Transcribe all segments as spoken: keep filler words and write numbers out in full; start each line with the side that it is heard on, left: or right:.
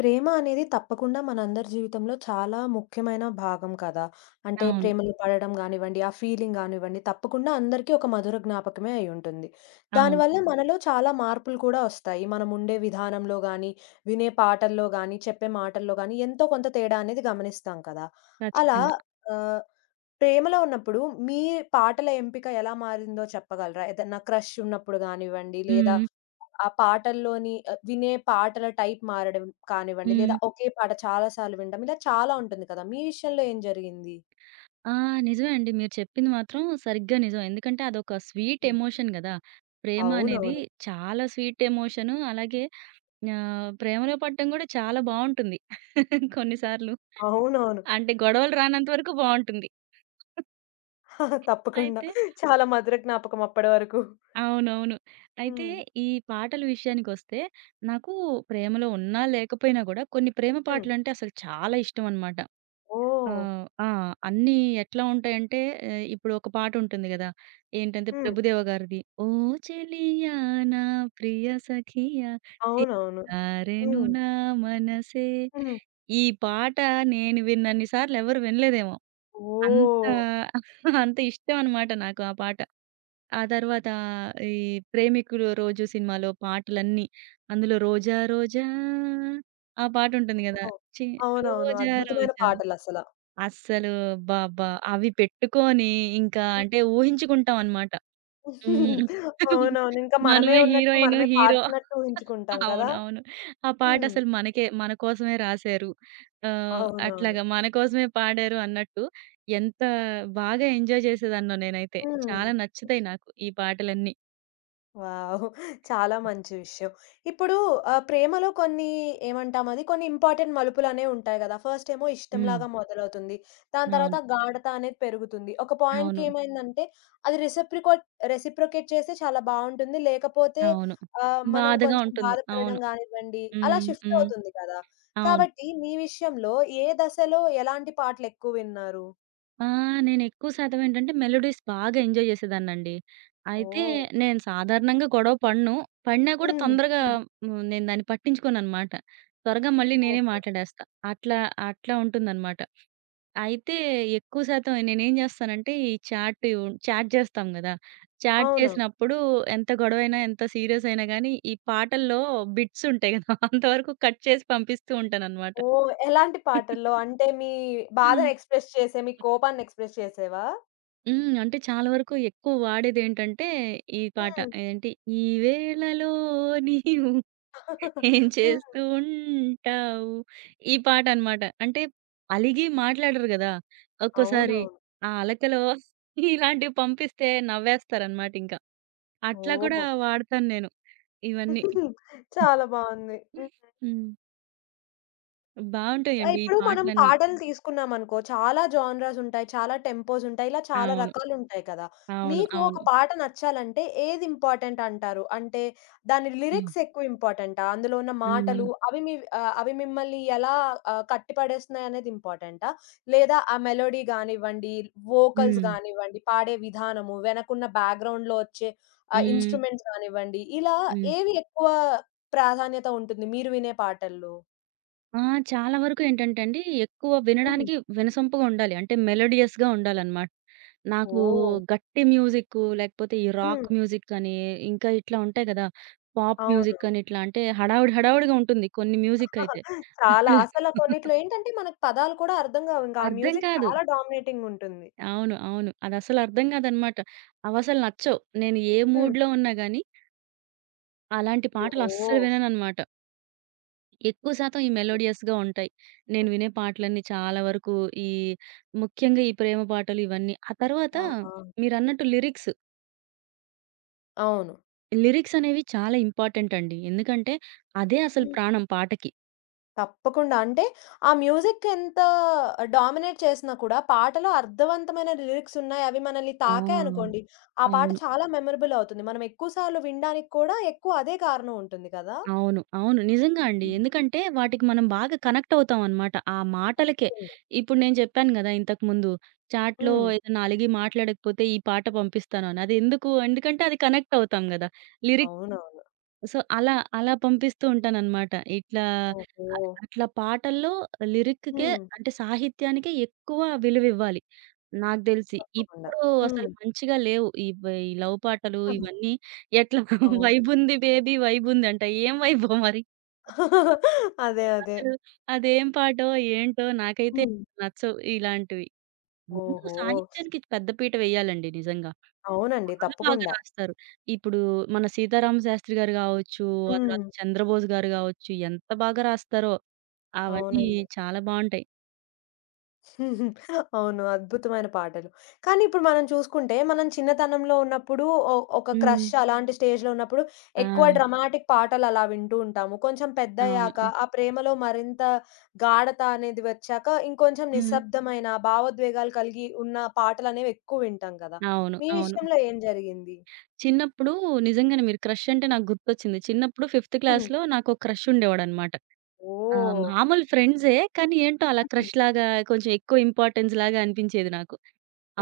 left: ప్రేమ అనేది తప్పకుండా మనందరి జీవితంలో చాలా ముఖ్యమైన భాగం కదా! అంటే
right: అవును.
left: ప్రేమలో పడడం గానివ్వండి, ఆ ఫీలింగ్ గానివ్వండి, తప్పకుండా అందరికీ ఒక మధుర జ్ఞాపకమే అయ్యుంటుంది.
right: అవును.
left: దానివల్ల హ్మ్. మనలో చాలా మార్పులు కూడా ఒస్తాయి. మనముండే విధానంలో గాని, వినే పాటల్లో గాని, చెప్పే మాటల్లో గాని ఎంతో కొంత తేడా అనేది గమనిస్తాం కదా! అలా
right: ఖచ్చితంగా.
left: అవును. ఆహ్, ప్రేమలో ఉన్నప్పుడు మీ పాటల ఎంపిక ఎలా మారిందో చెప్పగలరా? ఏదన్నా క్రష్ ఉన్నప్పుడు గానివ్వండి, లేదా
right: హ్మ్.
left: ఆ పాటల్లోని ఆహ్, వినే పాటల టైప్ మారడం కానివ్వండి,
right: హ్మ్.
left: లేదా ఒకే పాట చాలా సార్లు వినడం ఇలా చాలా ఉంటుంది కదా! మీ విషయంలో ఏం జరిగింది?
right: ఆ! నిజమే అండి. మీరు చెప్పింది మాత్రం సరిగ్గా నిజం. ఎందుకంటే అదొక స్వీట్
left: హ్మ్.
right: ఎమోషన్ గదా! ప్రేమ అనేది
left: అవునవును.
right: చాలా స్వీట్ ఎమోషను. అలాగే ఆహ్, ప్రేమలో పడటం గూడా చాలా బావుంటుంది. కొన్ని సార్లు.
left: అవునవును.
right: అంటే గొడవలు రానంత వరకు బావుంటుంది.
left: తప్పకుండా.
right: అయితే
left: చాలా మధుర జ్ఞాపకం అప్పడి వరకు.
right: అవునవును. అయితే
left: హ్మ్.
right: ఈ పాటల విషయానికొస్తే నాకు ప్రేమలో ఉన్నా, లేకపోయినా గూడా కొన్ని ప్రేమ
left: హ్మ్.
right: పాటలంటే అసలు చాలా ఇష్టమనమాట. ఆ!
left: ఓహ్!
right: ఆ! అన్నీ ఎట్లా ఉంటాయంటే ఆహ్, ఇప్పుడు ఒక పాటుంటుంది గదా! ఏంటంటే
left: హ్మ్.
right: 'ప్రభుదేవ' గారిది. ఓ చెలియా నా ప్రియ సఖియా
left: అవునవును.
right: చిన్నారెను
left: హ్మ్.
right: నా మనసే.
left: హ్మ్.
right: ఈ పాట నేను విన్నన్ని సార్లు ఎవరు వినలేదేమో. అంత
left: ఓహ్!
right: అంత ఇష్టం అన్నమాట నాకు ఆ పాట. ఆ తర్వాత ఈ 'ప్రేమికులు రోజు' సినిమాలో పాటలన్నీ అందులో 'రోజా రోజా' ఆ పాటుంటుంది గదా!
left: ఓహ్!
right: చి
left: అవునవును.
right: రోజా
left: అద్భుతమైన
right: రోజా
left: పాటలసల.
right: అస్సలు అబ్బబ్బా! అవి పెట్టుకొని ఇంకా
left: హ్మ్.
right: అంటే ఊహించుకుంటాం అన్నమాట. హ్మ్.
left: అవునవును. ఇంకా మనమే
right: మనమే
left: ఉన్నట్టు,
right: హీరోయిను,
left: మనమే
right: హీరో.
left: పాడుతున్నట్టు ఊహించుకుంటాం కదా!
right: అవునవును. ఆ
left: హ్మ్.
right: పాటసలు మనకే మన కోసమే రాశారు. ఆహ్,
left: అవునవును.
right: అట్లాగా మన కోసమే పాడారు అన్నట్టు ఎంత బాగా ఎంజాయ్ చేసేదాన్నో నేనైతే.
left: హ్మ్.
right: చాలా నచ్చుతాయి నాకు ఈ పాటలన్నీ.
left: వావ్! చాలా మంచి విషయం. ఇప్పుడు ఆహ్, ప్రేమలో కొన్ని ఏమంటాం అది కొన్ని ఇంపార్టెంట్ మలుపులనేవి ఉంటాయి గదా! ఫస్ట్ ఏమో
right: హ్మ్.
left: ఇష్టంలాగా మొదలవుతుంది. దాని తర్వాత
right: అవును.
left: గాఢత అనేది పెరుగుతుంది. ఒక పాయింట్‌కి
right: అవును.
left: ఏమైందంటే అది రెసిప్రికోట్ రెసిప్రొకేట్ చేస్తే చాలా బావుంటుంది. లేకపోతే
right: అవును.
left: ఆహ్, మనం
right: బాధగా
left: కొంచెం
right: ఉంటుంది.
left: బాధపడడం
right: అవును.
left: గానివ్వండి, అలా
right: హ్మ్.
left: షిఫ్ట్
right: హ్మ్.
left: అవుతుంది కదా!
right: అవును.
left: కాబట్టి మీ విషయంలో ఏ దశలో ఎలాంటి పాటలెక్కువ విన్నారు?
right: ఆ! నేనెక్కువ శాతం ఏంటంటే, మెలోడీస్ బాగా ఎంజాయ్ చేసేదాన్నండి. అయితే
left: ఓహ్!
right: నేను సాధారణంగా గొడవ పడను. పడినా
left: హ్మ్.
right: కూడా తొందరగా
left: హ్మ్.
right: హ్మ్, నేను దాన్ని పట్టించుకోననమాట. త్వరగా మళ్ళీ నేనే
left: ఓకే.
right: మాట్లాడేస్తా. అట్లా, అట్లా ఉంటుందనమాట. అయితే ఎక్కువ శాతం నేనేం చేస్తానంటే, ఈ చాట్ చాట్ చేస్తాం గదా! చాట్
left: అవునా?
right: చేసినప్పుడు ఎంత గొడవైనా, ఎంత సీరియస్ అయినా గానీ, ఈ పాటల్లో బిట్స్ ఉంటాయి గదా! అంతవరకు కట్ చేసి పంపిస్తూ ఉంటాననమాట.
left: ఓహ్! ఎలాంటి పాటల్లో? అంటే మీ బాధను ఎక్స్‌ప్రెస్ చేసే, మీ కోపాన్ని ఎక్స్‌ప్రెస్ చేసేవా?
right: హ్మ్. అంటే చాలా వరకు ఎక్కువ వాడేదేంటంటే ఈ పాట.
left: హ్మ్.
right: ఏంటి ఈ వేళలో నీవు ఏం
left: హ్మ్.
right: చేస్తూ ఉంటావు? ఈ పాటనమాట. అంటే అలిగి మాట్లాడరు గదా! ఒక్కోసారి
left: అవునవును.
right: ఆ అలకలో ఇలాంటివి పంపిస్తే నవ్వేస్తారనమాటింక. అట్లా కూడా
left: ఓహ్!
right: వాడతాను నేను ఇవన్నీ.
left: చాలా బావుంది. హ్మ్.
right: హ్మ్.
left: ఆ!
right: బావుంటాయండి ఈ
left: ఇప్పుడు మనం
right: పాటలన్నీ.
left: పాటలు తీసుకున్నామనుకో, చాలా జానరాస్ ఉంటాయి, చాలా టెంపోస్ ఉంటాయి, ఇలా చాలా
right: అవును.
left: రకాలుంటాయి కదా!
right: అవును.
left: మీకు ఒక
right: అవును.
left: పాట నచ్చాలంటే ఏది ఇంపార్టెంట్ అంటారు? అంటే దాని
right: హ్మ్.
left: లిరిక్స్ ఎక్కువ ఇంపార్టెంటా? అందులో ఉన్న
right: హ్మ్.
left: మాటలు అవి మీ ఆహ్, అవి మిమ్మల్ని ఎలా ఆహ్, కట్టిపడేస్తున్నాయనేది ఇంపార్టెంటా? లేదా ఆ మెలోడీ గానివ్వండి, వోకల్స్
right: హ్మ్.
left: గానివ్వండి, పాడే విధానము, వెనకున్న బ్యాక్‌గ్రౌండ్‌లో వచ్చే ఆహ్,
right: హ్మ్.
left: ఇన్‌స్ట్రుమెంట్స్ గానివ్వండి, ఇలా
right: హ్మ్.
left: ఏవి ఎక్కువ ప్రాధాన్యత ఉంటుంది మీరు వినే పాటల్లో?
right: ఆ! చాలా వరకు ఏంటంటే అండి, ఎక్కువ
left: హ్మ్.
right: వినడానికి వినసొంపుగా ఉండాలి. అంటే మెలోడియస్‌గా ఉండాలనమాట. నాకు
left: ఓహ్!
right: గట్టి మ్యూజిక్కు, లేకపోతే ఈ
left: హ్మ్.
right: రాక్ మ్యూజిక్ అని, ఇంకా ఇట్లా ఉంటాయి కదా! పాప్ మ్యూజిక్
left: అవునవును.
right: అని ఇట్లా అంటే హడావుడి హడావుడిగా ఉంటుంది కొన్ని మ్యూజిక్ అయితే.
left: చాలా.
right: అసలు
left: అసల కొన్నిట్లో ఏంటంటే మనకు పదాలు కూడా అర్థం కావు. ఇంకా ఆ
right: అర్థం
left: మ్యూజిక్
right: కాదు.
left: చాలా డామినేటింగ్ ఉంటుంది.
right: అవును. అవును. అదసలు అర్థం కాదనమాట. అవసలు నచ్చవు. నేను ఏ
left: హ్మ్.
right: మూడ్‌లో ఉన్నా గాని అలాంటి పాటలు
left: ఓహో!
right: అస్సలు వినననమాట. ఎక్కువ శాతం ఈ మెలోడియస్‌గా ఉంటాయి. నేను
left: హ్మ్.
right: వినే పాటలన్నీ చాలా వరకు ఈ ముఖ్యంగా ఈ ప్రేమ పాటలు ఇవన్నీ. ఆ తర్వాత
left: ఆహా!
right: మీరన్నట్టు లిరిక్స్,
left: అవును.
right: లిరిక్స్ అనేవి చాలా ఇంపార్టెంట్ అండి. ఎందుకంటే అదే అసలు
left: హ్మ్.
right: ప్రాణం పాటకి.
left: తప్పకుండా. అంటే ఆ మ్యూజిక్ ఎంత డామినేట్ చేసినా కూడా పాటలో అర్థవంతమైన లిరిక్స్ ఉన్నాయి. అవి మనల్ని
right: ఆ!
left: తాకాయనుకోండి, ఆ పాట
right: అవును.
left: చాలా మెమరబుల్ అవుతుంది. మనం ఎక్కువ సార్లు వినడానికి కూడా ఎక్కువ అదే కారణం ఉంటుంది కదా!
right: అవును. అవును. నిజంగా అండి.
left: హ్మ్.
right: ఎందుకంటే వాటికి మనం బాగా కనెక్ట్ అవుతాం అన్నమాట. ఆ మాటలకే. ఇప్పుడు నేను చెప్పాను గదా! ఇంతకుముందు చాట్‌లో
left: హ్మ్.
right: ఏదైనా అలిగి మాట్లాడకపోతే ఈ పాట పంపిస్తాను అని. అది ఎందుకు? ఎందుకంటే అది కనెక్ట్ అవుతాం గదా! లిరిక్స్
left: అవునవును.
right: సో, అలా, అలా పంపిస్తూ ఉంటాననమాట. ఇట్లా
left: ఓహో!
right: అ అట్లా పాటల్లో లిరిక్‌కే
left: హ్మ్.
right: అంటే సాహిత్యానికే ఎక్కువ విలువివ్వాలి. నాకు తెలిసి.
left: తప్పకుండా.
right: ఇప్పుడు
left: హ్మ్.
right: అసలు మంచిగా లేవు. ఈ వ ఈ లవ్ పాటలు ఇవన్నీ ఎట్లా
left: అవును.
right: వైబుంది బేబీ వైబుంది అంట. ఏం వైబో మరి?
left: అదే. అదే.
right: అసలు అదేం పాటో, ఏంటో నాకైతే
left: హ్మ్.
right: నచ్చవు ఇలాంటివి. ముందు
left: ఓహో!
right: సాహిత్యానికి పెద్ద పీట వేయాలండి నిజంగా.
left: అవునండి.
right: చాలా బాగా
left: తప్పకుండా.
right: రాస్తారు. ఇప్పుడు మన 'సీతారామ శాస్త్రి' గారు గావచ్చు, ఆ
left: హ్మ్.
right: తర్వాత 'చంద్రబోస్' గారు గావచ్చు ఎంత బాగా రాస్తారో. అవన్నీ
left: అవునండి.
right: చాలా బావుంటాయి.
left: అవును. అద్భుతమైన పాటలు. కానీ ఇప్పుడు మనం చూసుకుంటే, మనం చిన్నతనంలో ఉన్నప్పుడు ఒ ఒక
right: హ్మ్.
left: క్రష్ అలాంటి స్టేజ్‌లో ఉన్నప్పుడు ఎక్కువ
right: ఆ!
left: డ్రమాటిక్ పాటలు అలా వింటూ ఉంటాము. కొంచెం
right: అవును.
left: పెద్దయ్యాక
right: హ్మ్.
left: ఆ ప్రేమలో మరింత గాఢత అనేది వచ్చాక ఇంకొంచెం
right: హ్మ్.
left: నిశ్శబ్దమైన, భావోద్వేగాలు కలిగి ఉన్న పాటలనేవి ఎక్కువ వింటాం కదా!
right: అవును.
left: మీ
right: అవును.
left: విషయంలో ఏం జరిగింది?
right: చిన్నప్పుడు నిజంగానే మీరు క్రష్ అంటే నాకు గుర్తొచ్చింది. చిన్నప్పుడు ఫిఫ్త్ క్లాస్‌లో నాకో క్రష్ ఉండేవాడనమాట. ఆహ్,
left: ఓహ్!
right: మామూలు ఫ్రెండ్సే కానీ ఏంటో అలా క్రష్ లాగా కొంచెం ఎక్కువ ఇంపార్టెన్స్ లాగా అనిపించేది నాకు.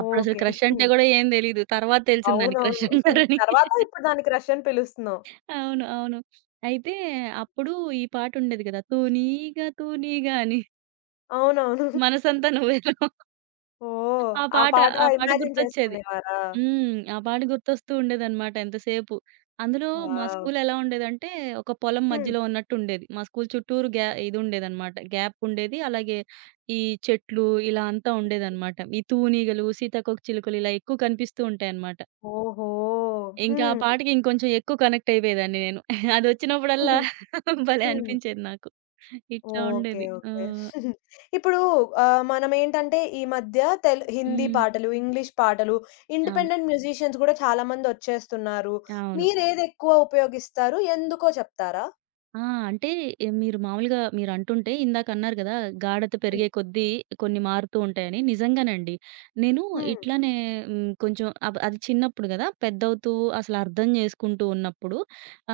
right: అప్పుడసలు
left: ఓకే.
right: క్రష్ అంటే
left: హ్మ్.
right: గూడా ఏం తెలీదు. తర్వాత తెలిసింది దాన్ని క్రష్
left: అవునవును. హ్మ్.
right: అంటారని.
left: తర్వాత ఇప్పుడు దానికి రష్ అని పిలుస్తున్నావు.
right: అవును. అవును. అయితే అప్పుడు ఈ పాటుండేది గదా! తూనీగా తూనీగా అని
left: అవునవును.
right: మనసంతా నువ్వేలో
left: ఓహ్!
right: ఆ
left: ఆ
right: పాట,
left: పాట
right: ఆ పాట
left: ఇమాజిన్
right: గుర్తొచ్చేది.
left: చేసుకునేవారా?
right: హ్మ్. ఆ పాట గుర్తొస్తూ ఉండేదనమాట ఎంతసేపు. అందులో మా
left: వావ్!
right: స్కూల్ ఎలా ఉండేదంటే ఒక పొలం
left: హ్మ్.
right: మధ్యలో ఉన్నట్టుండేది. మా స్కూల్ చుట్టూరు గ్యా ఇదుండేదనమాట. గ్యాప్ ఉండేది. అలాగే ఈ చెట్లు ఇలా అంతా ఉండేదనమాట. ఈ తూనీగలు, సీతాకోక చిలుకలు ఇలా ఎక్కువ కనిపిస్తూ ఉంటాయన్నమాట.
left: ఓహో!
right: ఇంకా ఆ
left: హ్మ్.
right: పాటకి ఇంకొంచెం ఎక్కువ కనెక్ట్ అయిపోయేదాన్ని నేను. అదొచ్చినప్పుడల్లా భలే
left: హ్మ్.
right: అనిపించేది నాకు. ఇట్లా
left: ఓకే.
right: ఉండేది. ఆ!
left: ఓకే. ఇప్పుడు ఆహ్, మనమేంటంటే ఈ మధ్య తెలు హిందీ
right: హ్మ్.
left: పాటలు, ఇంగ్లీష్ పాటలు,
right: అవును.
left: ఇండిపెండెంట్ మ్యూజిషియన్స్ గూడా చాలా మందొచ్చేస్తున్నారు.
right: అవును.
left: మీరేదెక్కువ ఉపయోగిస్తారు? ఎందుకో చెప్తారా?
right: ఆ! అంటే ఎ మీరు మామూలుగా మీరంటుంటే ఇందాకన్నారు గదా! గాఢత
left: హ్మ్.
right: పెరిగే కొద్దీ కొన్ని మారుతూ ఉంటాయని. నిజంగానండి. నేను
left: హ్మ్.
right: ఇట్లానే హ్మ్, కొంచెం అబ్ అది చిన్నప్పుడు గదా! పెద్దవుతూ అసలర్థం జేసుకుంటూ ఉన్నప్పుడు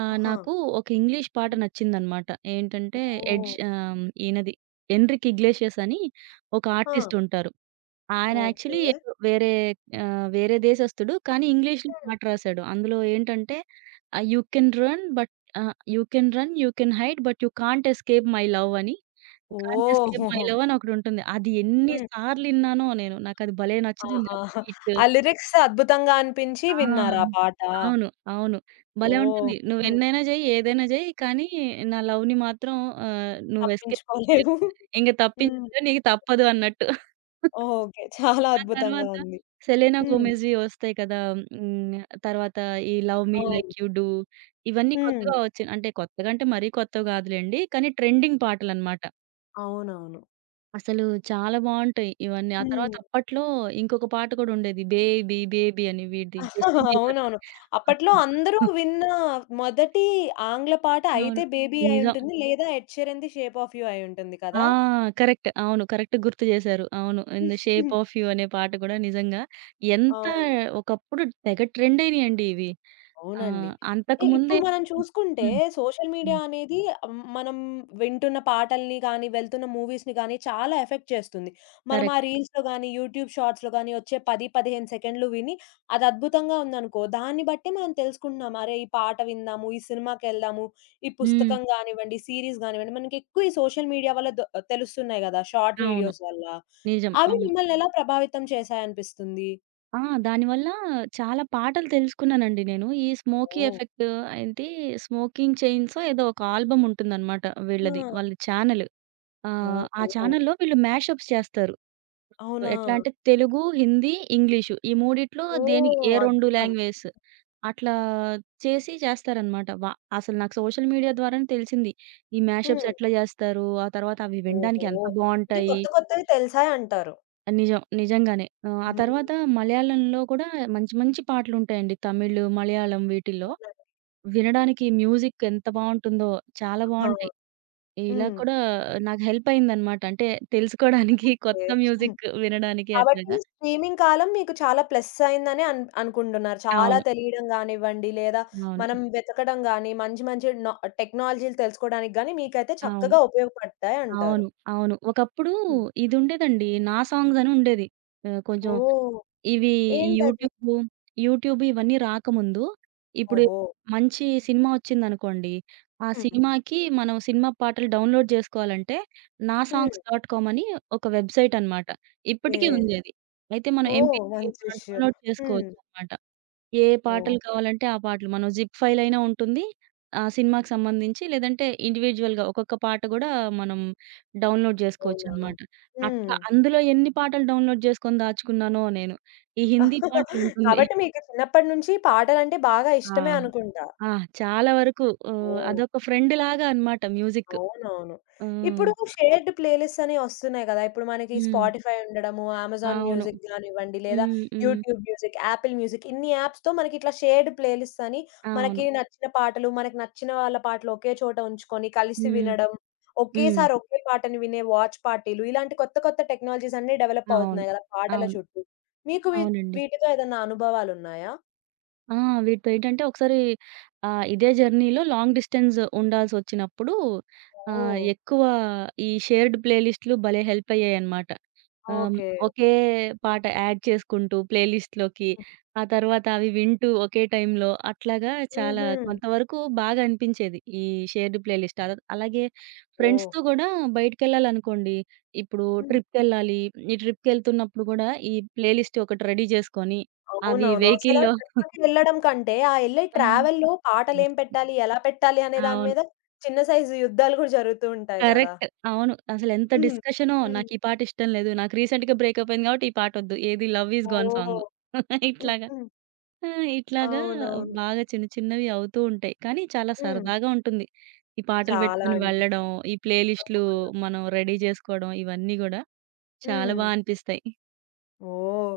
right: ఆహ్,
left: ఆహా!
right: నాకు ఒక ఇంగ్లీష్ పాట నచ్చిందనమాట. ఏంటంటే
left: ఓహ్!
right: ఎడ్జ్ ఆహ్, ఈయనది ఎన్రిక్ ఇగ్లేషియస్ అని ఒక
left: ఆ!
right: ఆర్టిస్టుంటారు. ఆయన యాక్చువల్లీ
left: ఓకే.
right: ఏదో వేరే ఆహ్, వేరే దేశస్థుడు. కానీ ఇంగ్లీష్‌లో
left: హ్మ్.
right: పాట రాసాడు. అందులో ఏంటంటే ఆహ్, you can run but ah, you can run, you can hide but you can't escape my love అని. Can't
left: oh!
right: Escape my love అని ఒకటుంటుంది. అది ఎన్ని
left: హ్మ్.
right: సార్లు ఇన్నానో నేను. నాకది భలే నచ్చుతుంది. ఆ
left: ఆహా!
right: బీట్.
left: ఆ లిరిక్స్ అద్భుతంగా అనిపించి
right: ఆ!
left: విన్నారు ఆ పాట.
right: అవును. అవును. భలే
left: ఓహ్!
right: ఉంటుంది.
left: హ్మ్.
right: నువ్వెన్నైనా జెయ్యి, ఏదైనా జెయ్యి కానీ నా లవ్‌ని మాత్రం ఆహ్, నువ్వు ఎస్కేప్ చేయలేవు.
left: తప్పించుకోలేవు.
right: ఇంక
left: హ్మ్.
right: తప్పించడం నీకు తప్పదు అన్నట్టు.
left: ఓకే. చాలా
right: ఆ
left: అద్భుతంగా
right: తర్వాత
left: ఉంది.
right: 'సెలెనా
left: హ్మ్.
right: గోమెజ్‌వి' వస్తాయి కదా! హ్మ్. తర్వాత ఈ 'లవ్ మీ లైక్
left: అవును.
right: యూ డు' ఇవన్నీ
left: హ్మ్.
right: కొత్తగా వచ్చిన అంటే కొత్తగా అంటే మరీ కొత్తవి కాదులెండి. కానీ ట్రెండింగ్ పాటలనమాట.
left: అవునవును.
right: అసలు చాలా బావుంటాయి ఇవన్నీ. ఆ తర్వాత
left: హ్మ్.
right: అప్పట్లో ఇంకొక పాట కూడా ఉండేది 'బేబీ బేబీ' అని వీడిది 'జస్టిన్ బీబర్‌ది'.
left: అవునవును. అప్పట్లో
right: అబ్బా!
left: అందరూ విన్న మొదటి ఆంగ్ల పాట
right: అవును.
left: 'అయితే బేబీ'
right: నిజం.
left: అయుంటుంది. లేదా 'ఎడ్ షీరన్‌ది షేప్ ఆఫ్ యూ' అయుంటుంది
right: ఆ!
left: కదా!
right: కరెక్ట్. అవును. కరెక్ట్ గుర్తు చేశారు. అవును. 'In the shape of you' అనే పాట కూడా నిజంగా ఎంత
left: అవును.
right: ఒకప్పుడు తెగ ట్రెండ్ అయినాయండి ఇవి. ఆ!
left: అవునండి. ఇ
right: అంతకుముందే
left: ఇప్పుడు మనం చూసుకుంటే
right: హ్మ్.
left: సోషల్ మీడియా
right: హ్మ్.
left: అనేది హ్మ్, మనం వింటున్న పాటల్ని గానీ, వెళ్తున్న మూవీస్‌ని గానీ చాలా ఎఫెక్ట్ చేస్తుంది. మనం ఆ
right: కరెక్ట్.
left: రీల్స్‌లో గానీ, యూట్యూబ్ షార్ట్స్‌లో గానీ వచ్చే పది, పదిహేను సెకండ్లు విని అది అద్భుతంగా ఉందనుకో, దాన్ని బట్టి మనం తెలుసుకుంటున్నాం. అరే! ఈ పాట విందాము, ఈ సినిమాకెళ్దాము, ఈ
right: హ్మ్.
left: పుస్తకం గానివ్వండి, సీరీస్ గానివ్వండి, మనకెక్కువ ఈ సోషల్ మీడియా వల్ల దొ తెలుస్తున్నాయి గదా! షార్ట్
right: అవును.
left: వీడియోస్ వల్ల.
right: నిజం.
left: అవి
right: అవును.
left: మిమ్మల్ని ఎలా ప్రభావితం చేశాయనిపిస్తుంది?
right: ఆ! దానివల్ల చాలా పాటలు తెలుసుకున్నానండి నేను. ఈ 'స్మోకీ
left: ఓహ్!
right: ఎఫెక్ట్' ఏంటి 'స్మోకింగ్ చైన్సో' ఏదో ఒక ఆల్బమ్ ఉంటుందన్నమాట
left: ఆ!
right: వీళ్ళది. వాళ్ళ ఛానెల్. ఆహ్, ఆ
left: ఓహో!
right: ఛానెల్‌లో వీళ్ళు మ్యాషప్స్ చేస్తారు.
left: అవునా!
right: ఎట్లా అంటే తెలుగు, హిందీ, ఇంగ్లీషు ఈ మూడిట్లో దేనికి
left: ఓహ్!
right: ఏ రెండు
left: అద్భుతం.
right: లాంగ్వేజెస్ అట్లా చేసి చేస్తారనమాట. వ అసలు నాకు సోషల్ మీడియా ద్వారానే తెలిసింది. ఈ మ్యాషప్స్
left: హ్మ్.
right: ఎట్లా చేస్తారు? ఆ తర్వాత అవి వినడానికి
left: ఓహో!
right: ఎంత
left: అంటే
right: బావుంటాయి.
left: కొత్త కొత్తవి తెలిసాయి అంటారు.
right: నిజం. నిజంగానే. ఆహ్, ఆ
left: హ్మ్.
right: తర్వాత మలయాళంలో కూడా మంచి మంచి పాటలుంటాయండి. తమిళ్, మలయాళం వీటిల్లో. వినడానికి మ్యూజిక్ ఎంత బావుంటుందో చాలా
left: ఆ!
right: బావుంటాయి. ఇలా
left: హ్మ్.
right: కూడా నాకు హెల్ప్ అయిందనమాట. అంటే తెలుసుకోవడానికి కొత్త
left: ఓకే.
right: మ్యూజిక్ వినడానికి
left: కాబట్టి
right: అట్లాగా.
left: స్ట్రీమింగ్ కాలం మీకు చాలా ప్లస్ అయిందని అన్ అనుకుంటున్నారు. చాలా
right: అవును.
left: తెలియడం గానివ్వండి, లేదా
right: అవును.
left: మనం వెతకడం గాని, మంచి మంచి నా టెక్నాలజీలు తెలుసుకోవడానికి గాని మీకైతే
right: అవును.
left: చక్కగా ఉపయోగపడతాయి అంటారు.
right: అవును. అవును. ఒకప్పుడు
left: హ్మ్.
right: ఇదుండేదండి. నా సాంగ్స్ అని ఉండేది. ఆహ్, కొంచెం
left: ఓహ్!
right: ఇవి ఈ
left: ఏంటది?
right: యూట్యూబు, యూట్యూబ్ ఇవన్నీ రాకముందు ఇప్పుడు
left: ఓహో!
right: మంచి సినిమా వచ్చిందనుకోండి. ఆ
left: హ్మ్.
right: సినిమాకి మనం సినిమా పాటలు డౌన్‌లోడ్ జేసుకోవాలంటే నా
left: హ్మ్.
right: సాంగ్స్ డాట్ కామ్ అని ఒక వెబ్‌సైట్ అనమాట.
left: ఓకే.
right: ఇప్పటికీ ఉంది అది. అయితే మనం
left: ఓహ్!
right: ఎంపీ త్రీ
left: మంచి
right: మనం
left: విషయం.
right: డౌన్‌లోడ్
left: హ్మ్.
right: చేసుకోవచ్చనమాట. ఏ
left: ఓహ్!
right: పాటలు కావాలంటే ఆ పాటలు. మనం జిప్ ఫైల్ అయినా ఉంటుంది. ఆ సినిమాకి సంబంధించి లేదంటే ఇండివిడ్యుయల్‌గా ఒక్కొక్క పాట గూడా మనం డౌన్‌లోడ్
left: అవునా!
right: జేసుకోవచ్చనమాట. అట్లా
left: హ్మ్.
right: అందులో ఎన్ని పాటలు డౌన్‌లోడ్ జేసుకొని దాచుకున్నానో నేను. ఈ హిందీ పాటలుంటుంది.
left: కాబట్టి మీకు చిన్నప్పటి నుంచి పాటలంటే బాగా
right: ఆ!
left: ఇష్టమే అనుకుంటా.
right: ఆ! చాలా వరకు ఆహ్,
left: ఓహ్!
right: అదొక ఫ్రెండ్‌లాగా అన్నమాట మ్యూజిక్.
left: అవునవును.
right: హ్మ్.
left: ఇప్పుడు
right: అట్లా.
left: షేర్డ్ ప్లేలిస్ట్స్ అని వస్తున్నాయి గదా! ఇప్పుడు మనకి
right: హ్మ్.
left: స్పాటిఫై ఉండడము, అమెజాన్
right: అవును.
left: మ్యూజిక్ గానివ్వండి, లేదా
right: హ్మ్. హ్మ్.
left: యూట్యూబ్ మ్యూజిక్, యాపిల్ మ్యూజిక్ ఇన్ని యాప్స్‌తో మనకి ఇట్లా షేర్డ్ ప్లేలిస్ట్స్ అని
right: అవును.
left: మనకి నచ్చిన పాటలు, మనకి నచ్చిన వాళ్ళ పాటలు ఒకే చోట ఉంచుకొని కలిసి
right: హ్మ్.
left: వినడం,
right: హ్మ్.
left: ఒకేసారి ఒకే పాటని వినే వాచ్ పార్టీలు ఇలాంటి కొత్త కొత్త టెక్నాలజీస్ అన్నీ డెవలప్
right: అవును.
left: అవుతున్నాయి గదా! పాటల
right: అవును.
left: చుట్టూ. మీకు వీ
right: అవునండి.
left: వీటితో ఏదన్నా అనుభవాలున్నాయా?
right: ఆ! వీటితో ఏంటంటే ఒకసారి ఆహ్, ఇదే జర్నీలో లాంగ్ డిస్టెన్స్ ఉండాల్సొచ్చినప్పుడు ఆహ్,
left: ఓహ్!
right: ఎక్కువ ఈ షేర్డ్ ప్లేలిస్ట్‌లు భలే హెల్ప్ అయ్యాయన్నమాట. ఆహ్,
left: ఓకే.
right: ఒకే పాట యాడ్ చేసుకుంటూ ప్లేలిస్ట్‌లోకి ఆ తర్వాత అవి వింటూ ఒకే టైంలో అట్లాగా చాలా
left: హుహు.
right: కొంతవరకు బాగా అనిపించేది ఈ షేర్డ్ ప్లేలిస్ట్. అల అలాగే
left: ఓహ్!
right: ఫ్రెండ్స్‌తో గూడా బయటికెళ్ళాలనుకోండి, ఇప్పుడు
left: హ్మ్.
right: ట్రిప్‌కెళ్ళాలి, ఈ ట్రిప్‌కెళ్తున్నప్పుడు గూడా ఈ ప్లేలిస్ట్ ఒకటి రెడీ జేసుకొని అవి
left: అవునవును. అసలా
right: వెహికల్‌లో
left: ట్రిప్‌కి వెళ్ళడం కంటే, ఆ యెళ్ళే
right: ఆ!
left: ట్రావెల్‌లో పాటలేం
right: హ్మ్.
left: పెట్టాలి, ఎలా పెట్టాలి అనే దాని
right: అవును.
left: మీద చిన్న సైజు యుద్ధాలు గూడా జరుగుతూ ఉంటాయి గదా!
right: కరెక్ట్. అవును. అసలెంత
left: హ్మ్.
right: డిస్కషనో
left: హ్మ్.
right: నాకు ఈ పాట ఇష్టం లేదు. నాకు రీసెంట్‌గా బ్రేకప్ అయింది కాబట్టి ఈ పాటొద్దు. ఏది 'లవ్ ఈజ్ గాన్'
left: ఓహ్!
right: సాంగు.
left: హ్మ్.
right: ఇట్లాగా.
left: హ్మ్.
right: ఆ! ఇట్లాగా
left: అవునవును.
right: బాగా చిన్న చిన్నవి అవుతూ ఉంటాయి. కానీ చాలా
left: హ్మ్.
right: సరదాగా ఉంటుంది. ఈ పాటలు
left: చాలా
right: పెట్టుకొని
left: అండి.
right: వెళ్ళడం, ఈ ప్లే లిస్ట్‌లు
left: తప్పకుండా.
right: మనం రెడీ చేసుకోవడం ఇవన్నీ గూడా చాలా
left: హ్మ్.
right: బా అనిపిస్తాయి.
left: ఓహ్!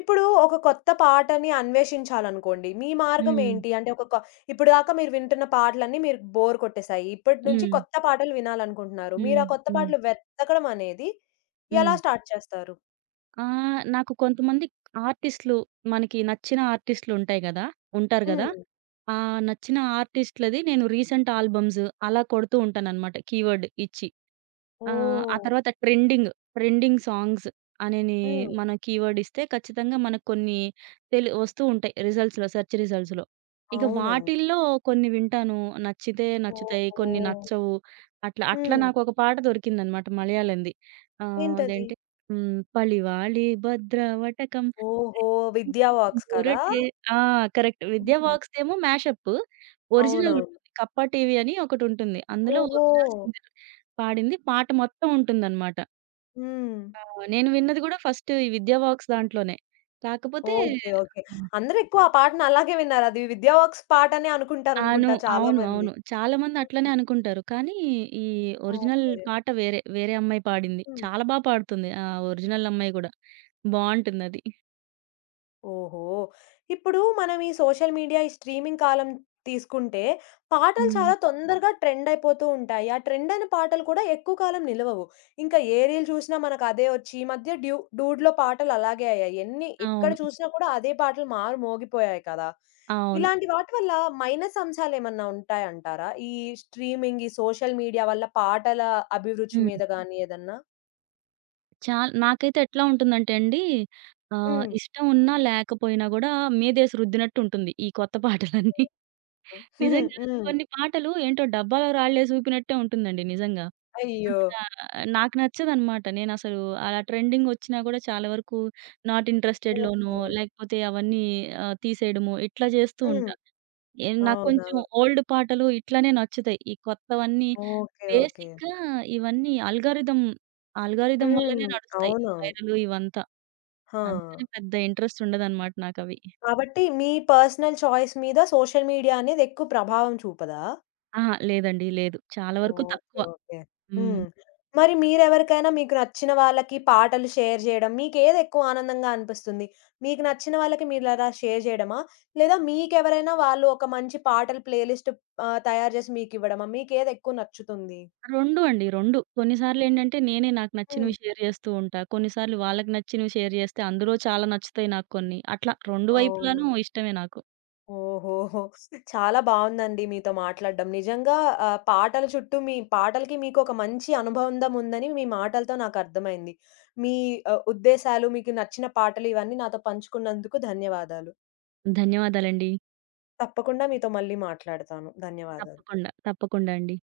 left: ఇప్పుడు ఒక కొత్త పాటని అన్వేషించాలనుకోండి. మీ మార్గం
right: హ్మ్.
left: ఏంటి? అంటే ఒక క ఇప్పటిదాకా మీరు వింటున్న పాటలన్నీ మీరు బోర్ కొట్టేసాయి. ఇప్పటి నుంచి
right: హ్మ్.
left: కొత్త పాటలు వినాలనుకుంటున్నారు. మీరు
right: హ్మ్.
left: ఆ కొత్త
right: హ్మ్.
left: పాటలు వెతకడం అనేది ఎలా
right: హ్మ్.
left: స్టార్ట్ చేస్తారు?
right: ఆహ్, నాకు కొంతమంది ఆర్టిస్ట్‌లు మనకి నచ్చిన ఆర్టిస్ట్‌లుంటాయి గదా! ఉంటారు గదా!
left: హ్మ్.
right: ఆ! నచ్చిన ఆర్టిస్ట్‌లది నేను రీసెంట్ ఆల్బమ్స్ అలా కొడుతూ ఉంటాననమాట కీవర్డ్ ఇచ్చి. ఆ! ఆ
left: ఓహ్!
right: తర్వాత ట్రెండింగ్, ట్రెండింగ్ సాంగ్స్ అనేని
left: హ్మ్.
right: మనం కీవర్డ్ ఇస్తే ఖచ్చితంగా మనకు కొన్ని తెలు వస్తూ ఉంటాయి రిజల్ట్స్‌లో, సెర్చ్ రిజల్ట్స్‌లో. ఇక
left: అవునవును.
right: వాటిల్లో కొన్ని వింటాను. నచ్చితే నచ్చుతాయి.
left: ఓహో!
right: కొన్ని నచ్చవు. అట్లా, అట్లా
left: హ్మ్.
right: నాకొక పాట దొరికిందనమాట మలయాళంది. ఆహ్,
left: ఏంటది?
right: అదేంటి హ్మ్. 'పళివాళి భద్రవటకం
left: ఓహో! విద్యా వాక్స్ కదా!
right: ఊరటే' ఆ! కరెక్ట్. 'విద్యా
left: హ్మ్.
right: బాక్స్‌దేమో' మ్యాషప్. ఒరిజినల్
left: అవునవును.
right: ఉంటుంది. 'కప్ప టీవీ' అని ఒకటుంటుంది. అందులో
left: ఓహో!
right: Original singer. పాడింది. పాట మొత్తం ఉంటుందనమాట.
left: హ్మ్.
right: ఆహ్, నేను విన్నది గూడా ఫస్ట్ ఈ 'విద్యా వాక్స్' దాంట్లోనే. కాకపోతే
left: ఓకే. ఓకే. అందరూ ఎక్కువ ఆ పాటను అలాగే విన్నారు. అది విద్యావాక్స్ పాటనే
right: అను
left: అనుకుంటారనుకుంటా చాలా
right: అవును.
left: మంది.
right: అవును. చాలా మంది
left: హ్మ్.
right: అట్లనే అనుకుంటారు. కానీ ఈ ఒరిజినల్
left: ఓకే.
right: పాట వేరే. వేరే అమ్మాయి పాడింది.
left: హ్మ్.
right: చాలా బా పాడుతుంది. ఆ ఒరిజినల్ అమ్మాయి గూడా. బావుంటుందది.
left: ఓహో! ఇప్పుడు మనం ఈ సోషల్ మీడియా, ఈ స్ట్రీమింగ్ కాలం తీసుకుంటే, పాటలు
right: హ్మ్.
left: చాలా తొందరగా ట్రెండ్ అయిపోతూ ఉంటాయి. ఆ ట్రెండ్ అయిన పాటలు కూడా ఎక్కువ కాలం నిలవవు. ఇంకా ఏ రీల్ చూసినా మనకు అదే వచ్చి, ఈ మధ్య డ్యూ డూడ్‌లో పాటలు అలాగే అయ్యాయి. ఎన్ని ఎక్కడ
right: అవును.
left: చూసినా కూడా అదే పాటలు మారుమోగిపోయాయి కదా!
right: అవును.
left: ఇలాంటి వాటి వల్ల మైనస్ అంశాలేమన్నా ఉంటాయంటారా? ఈ స్ట్రీమింగ్, ఈ సోషల్ మీడియా వల్ల పాటల అభిరుచి
right: హ్మ్.
left: మీద గాని ఏదన్నా?
right: చాల్ నాకైతే ఎట్లా ఉంటుందంటే అండి ఆహ్,
left: హ్మ్.
right: ఇష్టం ఉన్నా లేకపోయినా గూడా మీదేసి రుద్దినట్టు ఉంటుంది. ఈ కొత్త పాటలన్నీ. నిజంగా
left: హ్మ్.
right: కొన్ని పాటలు ఏంటో డబ్బాలో రాళ్ళేసి ఊపినట్టే ఉంటుందండి నిజంగా.
left: అయ్యో!
right: అంతగా నాకు నచ్చదనమాట. నేనసలు అలా ట్రెండింగొచ్చినా గూడా చాలా వరకు నాట్ ఇంట్రెస్టెడ్ లోనో,
left: ఓకే.
right: లేకపోతే అవన్నీ ఆహ్, తీసేయడమో ఇట్లా జేస్తూ
left: హ్మ్.
right: ఉంటా. ఏ నాకు
left: అవునా!
right: కొంచెం ఓల్డ్ పాటలు ఇట్లనే నచ్చుతాయి. ఈ కొత్తవన్నీ
left: ఓకే. ఓకే.
right: బేసిక్‌గా ఇవన్నీ అల్గారిథం, అల్గారిథం
left: హ్మ్.
right: వల్లనే నడుస్తాయి. ఈ
left: అవునవును.
right: వైరల్ ఇవంతా.
left: హా!
right: అందుకని పెద్ద ఇంట్రెస్ట్ ఉండదనమాట నాకవి.
left: కాబట్టి మీ పర్సనల్ చాయిస్ మీద సోషల్ మీడియా అనేది ఎక్కువ ప్రభావం చూపదా?
right: అహా! లేదండి. లేదు. చాలా వరకు తక్కువ.
left: ఓకే. ఓకే.
right: హ్మ్.
left: హ్మ్. మరి మీరెవరికైనా మీకు నచ్చిన వాళ్ళకి పాటలు షేర్ జేయడం మీకేది ఎక్కువ ఆనందంగా అనిపిస్తుంది? మీకు నచ్చిన వాళ్ళకి మీరలా షేర్ జేయడమా? లేదా మీకెవరైనా వాళ్ళు ఒక మంచి పాటల ప్లేలిస్ట్ ఆహ్, తయారు జేసి మీకివ్వడమా? మీకేది ఎక్కువ నచ్చుతుంది?
right: రెండు అండి. రెండు కొన్నిసార్లేంటంటే నేనే నాకు
left: హ్మ్.
right: నచ్చినవి షేర్ చేస్తూ ఉంటా. కొన్నిసార్లు వాళ్ళకి నచ్చినవి షేర్ చేస్తే అందులో చాలా నచ్చుతాయి నాకు కొన్ని. అట్లా రెండు
left: అవును.
right: వైపులాను ఇష్టమే నాకు.
left: ఓహోహో! చాలా బావుందండి మీతో మాట్లాడడం. నిజంగా ఆహ్, పాటల చుట్టూ మీ పాటలకి మీకొక మంచి అనుబంధం ఉందని మీ మాటలతో నాకర్థమైంది. మీ ఆహ్, ఉద్దేశాలు, మీకు నచ్చిన పాటలు ఇవన్నీ నాతో పంచుకున్నందుకు ధన్యవాదాలు.
right: ధన్యవాదాలండి.
left: తప్పకుండా మీతో మళ్ళీ మాట్లాడతాను. ధన్యవాదాలు.
right: తప్పకుండా. తప్పకుండా అండి.